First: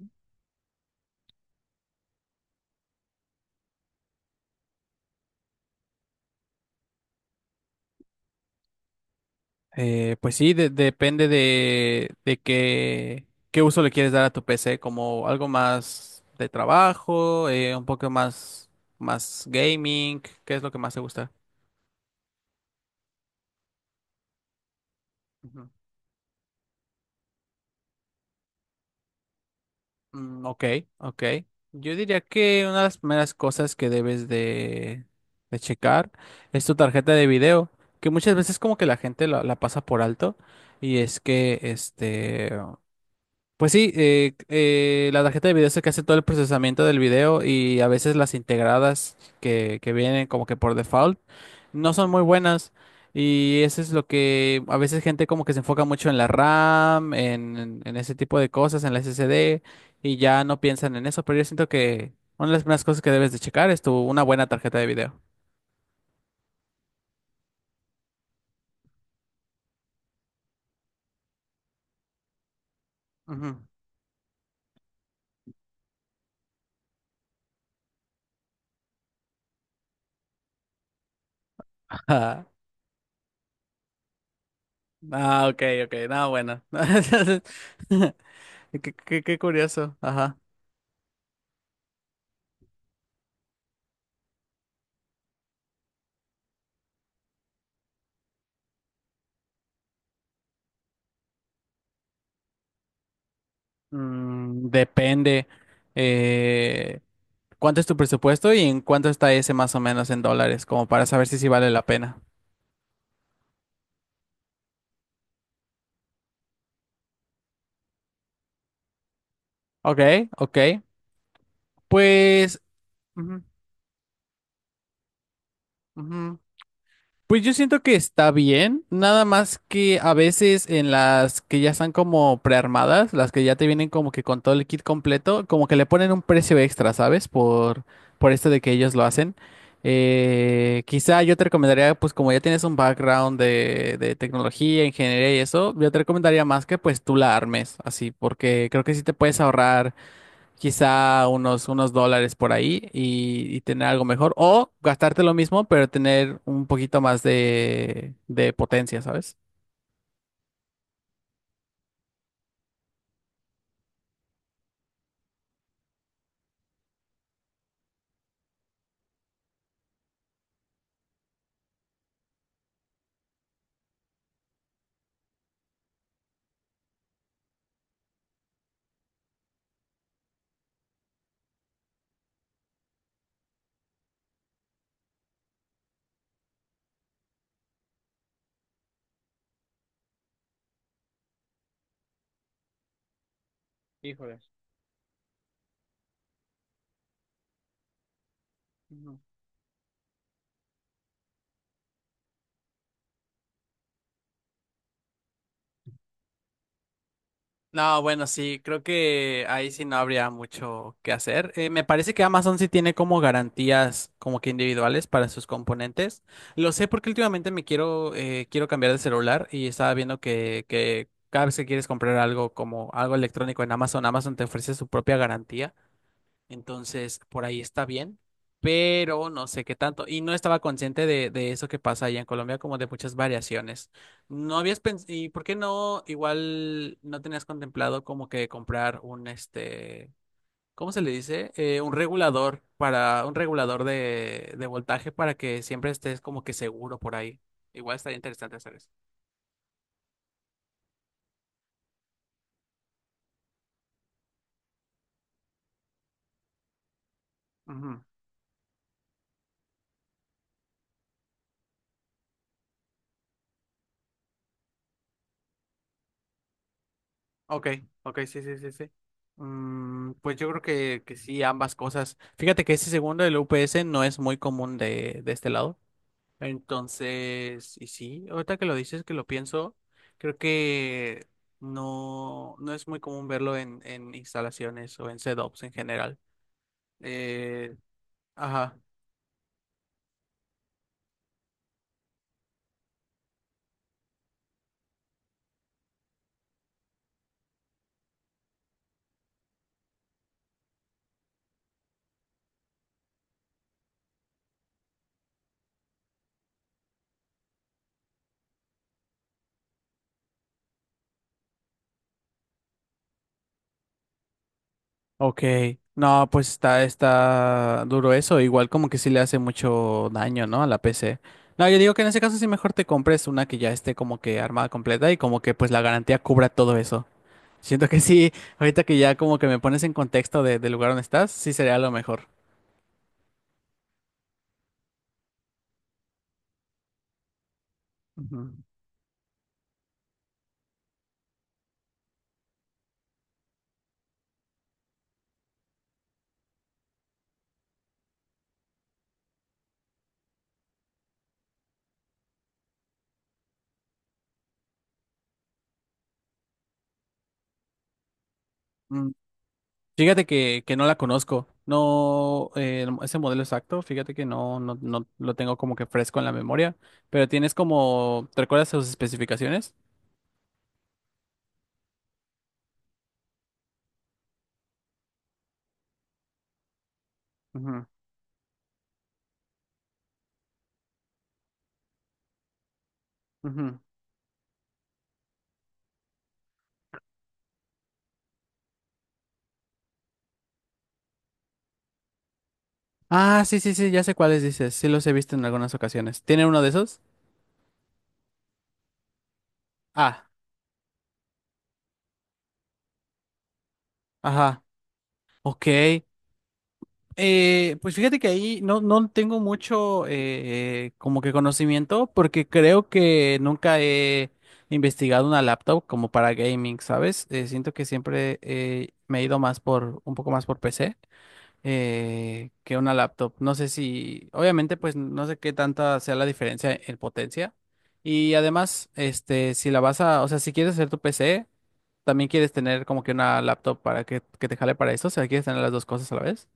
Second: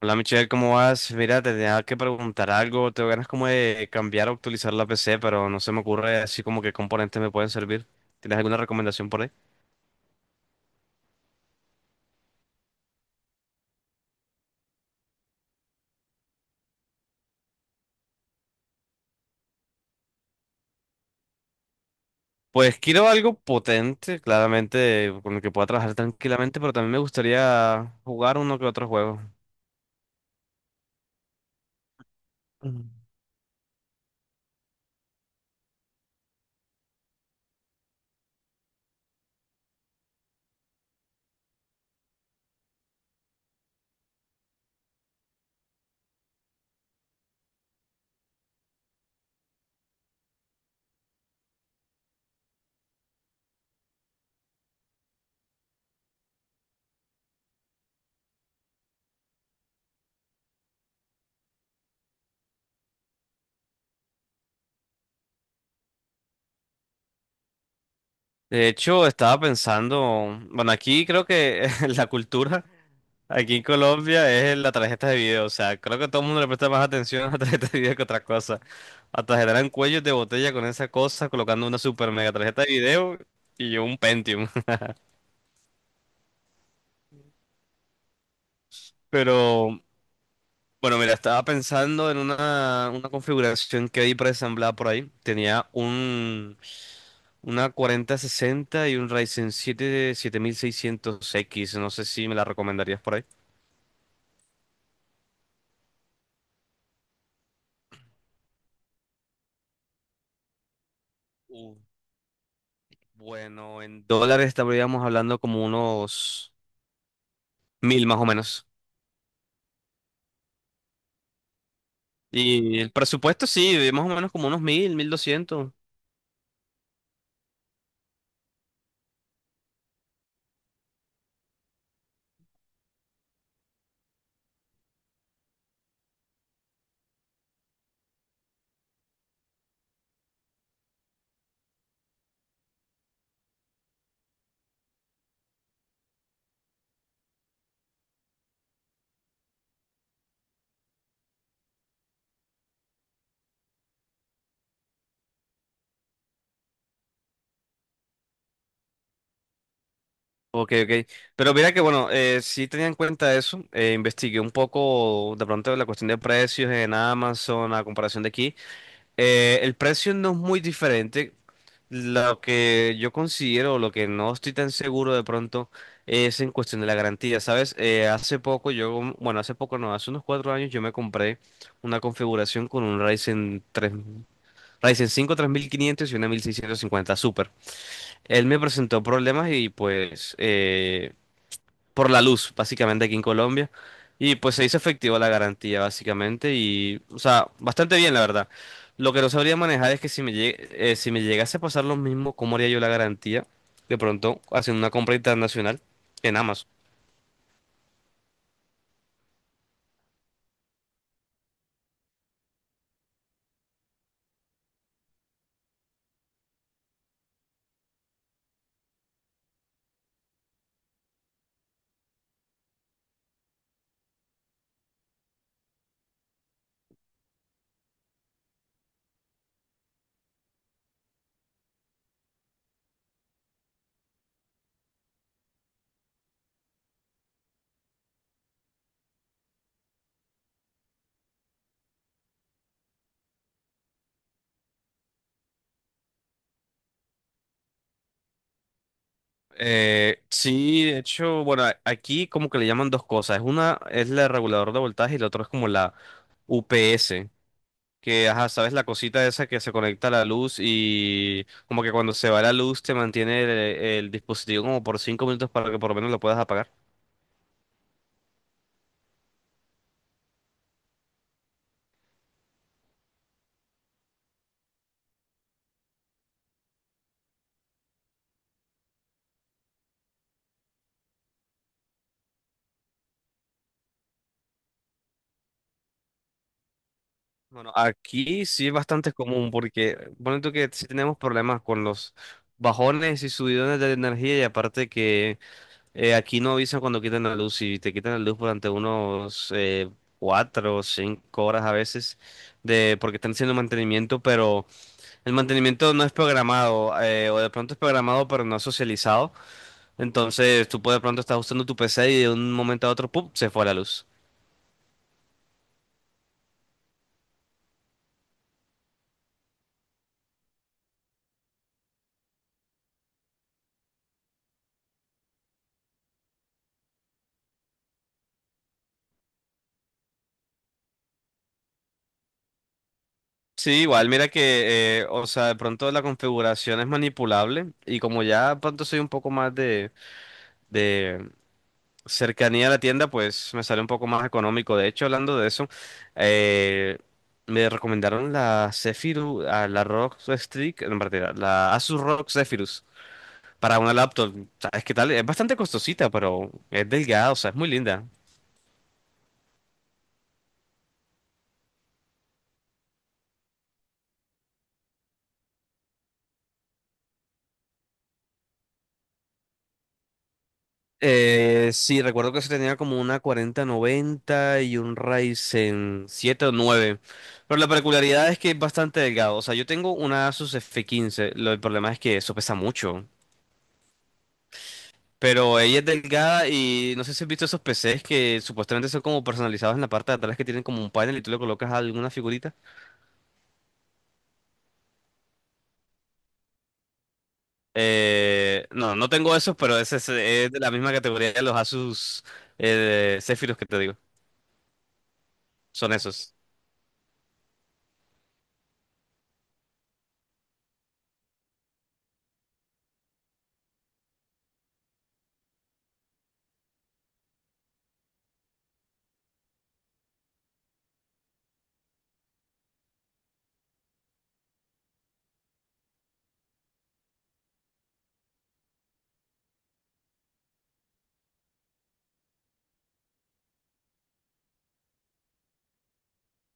Hola Michelle, ¿cómo vas? Mira, te tenía que preguntar algo. Tengo ganas como de cambiar o actualizar la PC, pero no se me ocurre así como qué componentes me pueden servir. ¿Tienes alguna recomendación por ahí? Pues sí, depende de qué, qué uso le quieres dar a tu PC, como algo más de trabajo, un poco más, más gaming. ¿Qué es lo que más te gusta? Pues quiero algo potente, claramente, con el que pueda Ujú. trabajar tranquilamente, pero también me gustaría jugar uno que otro juego. Ok, ok. Yo diría que una de Ujú. las primeras cosas que debes de checar es tu tarjeta de video, que muchas veces como que la gente la pasa por alto y es que este... Pues sí, la tarjeta de video es la que hace todo el procesamiento del video, y a veces las integradas que vienen como que por default no son muy buenas, y eso es lo que a veces gente como que se enfoca mucho en la RAM, en ese tipo de cosas, en la SSD, y ya no piensan en eso, pero yo siento que una de las primeras cosas que debes de checar es tu, una buena tarjeta de video. De hecho, estaba pensando, bueno, aquí creo que la cultura, aquí en Ujú. Colombia, es la tarjeta de video. O sea, creo que todo el mundo le presta más atención a la tarjeta de video que a otra cosa. Hasta generan cuellos de botella con esa cosa, colocando una super mega Ah, tarjeta de video y yo un Pentium. ah, ok, ok, no, bueno. Qué, qué Pero, curioso, ajá. bueno, mira, estaba pensando en una configuración que hay preasamblada por ahí. Tenía una 4060 y un Ryzen 7 7600X. No sé si me la recomendarías por Mm, depende eh, cuánto es tu presupuesto y en cuánto está ese más o menos en dólares, como para saber si sí vale ahí. la pena. Bueno, en dólares estaríamos hablando como unos 1000 más o menos. Ok, ok. Pues... Y el ujú, presupuesto sí, más o menos como unos 1000, 1200. ujú. Pues yo siento que está bien, nada más que a veces en las que ya están como prearmadas, las que ya te vienen como que con todo el kit completo, como que le ponen un precio extra, ¿sabes? Por esto de que ellos lo hacen. Quizá yo te recomendaría, pues como ya tienes un background de tecnología, ingeniería y eso, yo te recomendaría más que pues tú la armes, así, porque creo que sí te puedes ahorrar quizá unos dólares por ahí y tener algo mejor. O gastarte lo mismo, pero tener un poquito más de potencia, ¿sabes? Ok, ok. Pero mira que bueno, sí tenía en cuenta eso. Investigué un poco de pronto la cuestión de precios en Amazon a comparación de aquí. El precio no es muy diferente. Lo que yo considero, lo que no estoy tan seguro de pronto, es en cuestión de la garantía, ¿sabes? Hace poco yo, bueno, hace poco no, hace unos 4 años yo me compré una configuración con un Ryzen 3, Ryzen 5 3500 y una 1650 Super. Él me presentó problemas y pues por la luz, básicamente aquí en Colombia. Y Híjoles. pues se hizo efectiva la garantía, básicamente, y, o sea, bastante bien, la verdad. Lo Ujú. que no sabría manejar es que si me llegase a pasar lo mismo, ¿cómo haría yo la garantía? De pronto, haciendo una compra internacional en Amazon. No, bueno, sí, creo que ahí sí no habría mucho que hacer. Me parece que Amazon sí tiene como garantías como que individuales para sus componentes. Lo sé porque últimamente me quiero, quiero cambiar de celular y estaba viendo que cada vez que quieres comprar algo como algo electrónico en Amazon, Amazon te ofrece su propia garantía. Entonces, por ahí está bien, pero no sé qué tanto. Y no estaba consciente de eso que pasa allá en Colombia, como de muchas variaciones. No habías pensado, ¿y por qué no? Igual no tenías contemplado como que comprar un este, ¿cómo se le dice? Un regulador para, un regulador de voltaje para que siempre estés como que seguro por ahí. Igual estaría interesante hacer eso. Sí, de hecho, bueno, aquí como que le llaman dos cosas. Es una es el regulador de voltaje y la otra es como la UPS. Que, ajá, sabes la cosita esa que se conecta a la luz y como que cuando se va la luz te mantiene el dispositivo como por 5 minutos para que por lo menos lo puedas apagar. Ok, ok, sí, sí, sí, sí. Mm, pues yo creo que sí, ambas cosas. Fíjate que ese segundo del UPS no es muy común de este lado. Entonces, y sí, ahorita que lo dices, que lo pienso, creo que no, no es muy común verlo en instalaciones o en setups en general. Bueno, Eh, aquí sí es ajá. bastante común porque, bueno, tú que sí tenemos problemas con los bajones y subidones de energía y aparte que aquí no avisan cuando quitan la luz y te quitan la luz durante unos 4 o 5 horas a veces de porque están haciendo mantenimiento, pero el mantenimiento no es programado, o de pronto es programado pero no es socializado. Entonces tú puedes de pronto estás usando tu PC y de un momento a otro, ¡pum!, se fue la luz. Ok, no, pues está, está duro eso, igual como que sí le hace mucho daño, ¿no? A la PC. No, yo digo que en ese caso sí mejor te compres una que ya esté como que armada completa y como que pues la garantía cubra todo eso. Siento que sí, ahorita que ya como que me pones en contexto del lugar donde estás, sí sería lo mejor. Sí, igual, mira que, o sea, de pronto la configuración es manipulable y como ya de Ujú. pronto soy un poco más de, cercanía a la tienda, pues me sale un poco más económico. De hecho, hablando de eso, eh, me recomendaron la Zephyrus, ah, la ROG Strix, en verdad, la Asus ROG Zephyrus. Para una laptop, ¿sabes qué tal? Es bastante costosita, pero es delgada, o sea, es muy linda. Mm, Fíjate que no la conozco, no, ese modelo exacto, fíjate que no, no, no lo tengo como que fresco en la memoria, pero tienes como, ¿te recuerdas sus especificaciones? Sí, recuerdo que se tenía como una 4090 y un Ryzen 7 o 9, pero la Ujú, peculiaridad es que es bastante delgado. O sea, yo tengo una Asus F15, el problema es que eso pesa mucho, ujú. pero ella es delgada y no sé si has visto esos PCs que supuestamente son como personalizados en la parte de atrás que tienen como un panel y tú le colocas alguna figurita. Ah, sí, sí, sí, ya sé cuáles dices. Sí los he visto en algunas ocasiones. ¿Tiene uno de esos? No, no tengo esos, pero ese Ah, es de la misma categoría de los Asus Zephyrus que te digo. ajá. Ok. Son esos. Pues fíjate que ahí no, no tengo mucho como que conocimiento porque creo que nunca he investigado una laptop como para gaming, ¿sabes? Siento que siempre me he ido más por un poco más por PC. Que una laptop. No sé si, obviamente, pues no sé qué tanta sea la diferencia en potencia. Y además, este, si la vas a, o sea, si quieres hacer tu PC, también quieres tener como que una laptop para que te jale para eso. O sea, quieres tener las dos cosas a la vez.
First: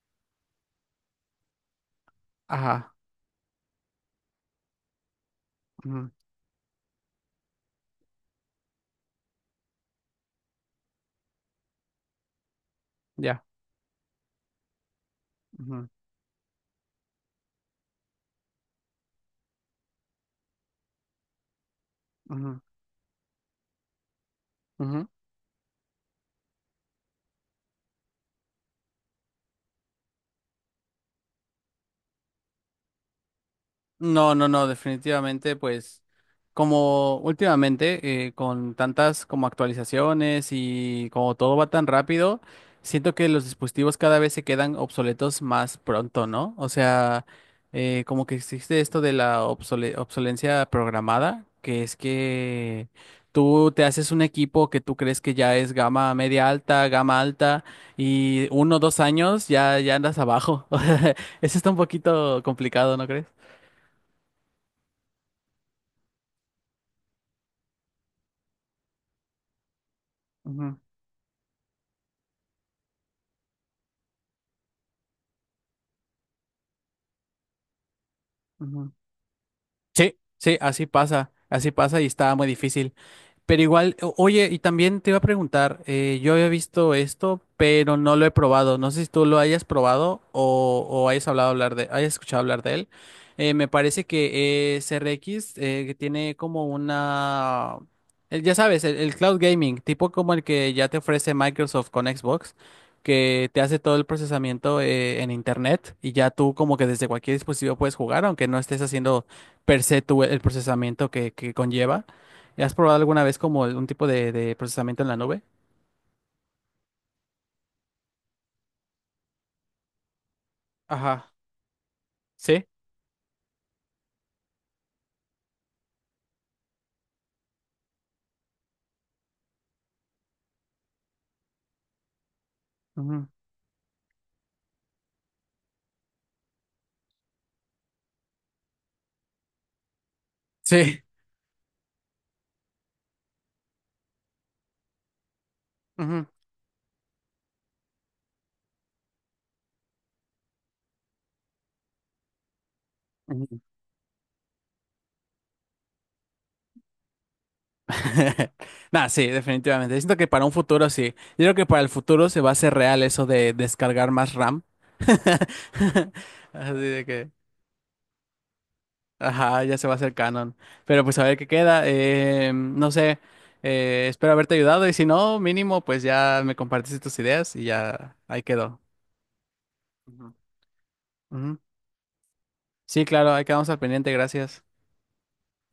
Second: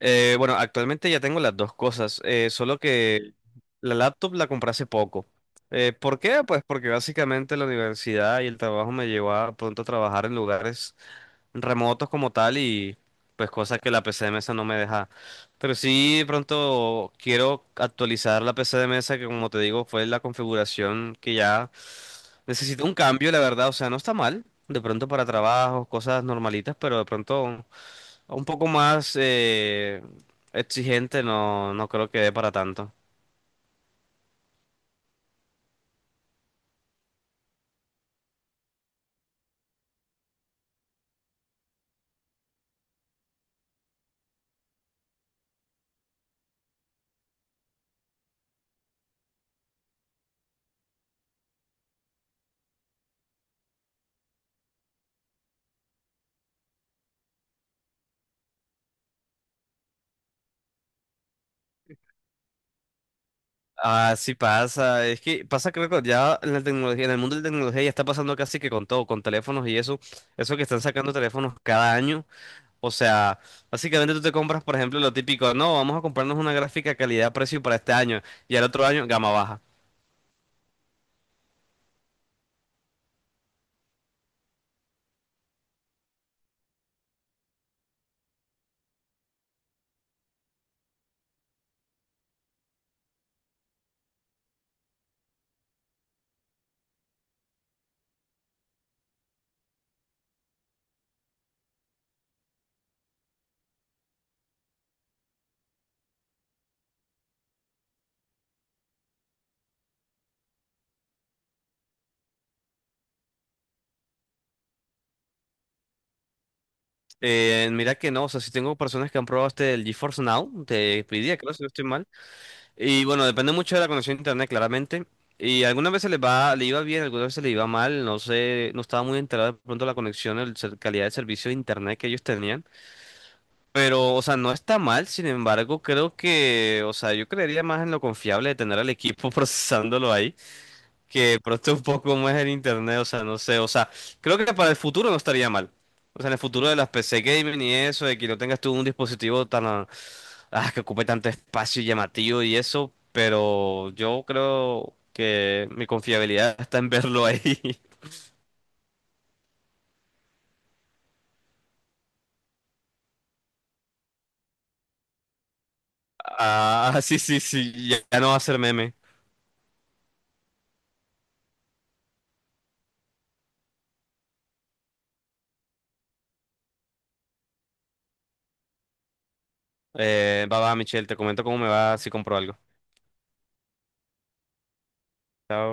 Bueno, actualmente ya tengo las dos cosas, solo Ajá. que la laptop la compré hace poco. Ujú. ¿Por qué? Pues porque básicamente la universidad y el trabajo me llevó a pronto a trabajar en lugares remotos como tal y Ya. pues cosas que la PC de mesa no me deja. Pero ujú, sí, de pronto quiero actualizar la PC de mesa que como te digo fue la configuración que ya ujú, necesito un cambio, la verdad. O sea, no está mal. De pronto ujú. para trabajos, cosas normalitas, pero de pronto un poco más exigente no, no creo que dé para tanto. No, no, no, definitivamente, pues como últimamente, con tantas como actualizaciones y como todo va tan rápido, siento que los dispositivos cada vez se quedan obsoletos más pronto, ¿no? O sea, como que existe esto de la obsolencia programada, que es que tú te haces un equipo que tú crees que ya es gama media alta, gama alta, y uno o dos años ya andas abajo. Eso está un poquito complicado, ¿no crees? Ah, sí pasa. Es que pasa, creo que ya en la tecnología, en el mundo de la tecnología ya está pasando casi que con todo, con teléfonos y eso. Eso que están sacando teléfonos cada año. O sea, básicamente tú te compras, por ejemplo, lo típico, no, vamos a comprarnos una gráfica calidad-precio para este año y al otro Ujú. año gama baja. Sí, sí, así pasa y está muy difícil. Pero igual, oye, y también te iba a preguntar, yo había visto esto, pero no lo he probado. No sé si tú lo hayas probado o hayas hayas escuchado hablar de él. Me parece que CRX que tiene como una, ya sabes, el cloud gaming, tipo como el que ya te ofrece Microsoft con Xbox, que te hace todo el procesamiento en internet y ya tú como que desde cualquier dispositivo puedes jugar, aunque no estés haciendo per se tú el procesamiento que conlleva. ¿Has probado alguna vez como un tipo de procesamiento en la nube? Mira que no, o sea, si tengo personas que han probado este el GeForce Now, te Ajá. pedía, creo, si no estoy mal. Sí. Y bueno, depende mucho de la conexión a internet, claramente. Y algunas veces le va, le iba bien, algunas veces le iba mal, no sé, no estaba muy enterado de pronto la conexión, calidad de servicio de internet que ellos tenían. Ujú. Pero, o sea, no está mal, sin embargo, creo que, o sea, yo creería más en lo confiable de tener al equipo procesándolo ahí, Sí. que de pronto un poco como es el internet, o sea, no sé, o sea, creo que para el futuro no estaría mal. O Ujú, sea, en el futuro de las PC gaming y eso, de que no tengas tú un dispositivo tan que ocupe tanto espacio y llamativo y eso, ujú. pero yo creo que mi confiabilidad está en verlo ahí. Nah, sí, definitivamente. Siento que para un futuro sí. Yo creo que para el futuro se va a hacer real eso de descargar más RAM. Así Ah, de sí, que, sí, sí, ya, ya no va a ser meme. ajá, ya se va a hacer canon. Pero pues a ver qué queda. No sé, espero haberte ayudado y si no, mínimo, pues ya me compartiste tus ideas y ya ahí quedó. Ujú. Va, va, Michelle, te comento Ujú. cómo me va si compro algo. Sí, claro, ahí quedamos al pendiente, gracias. Chao.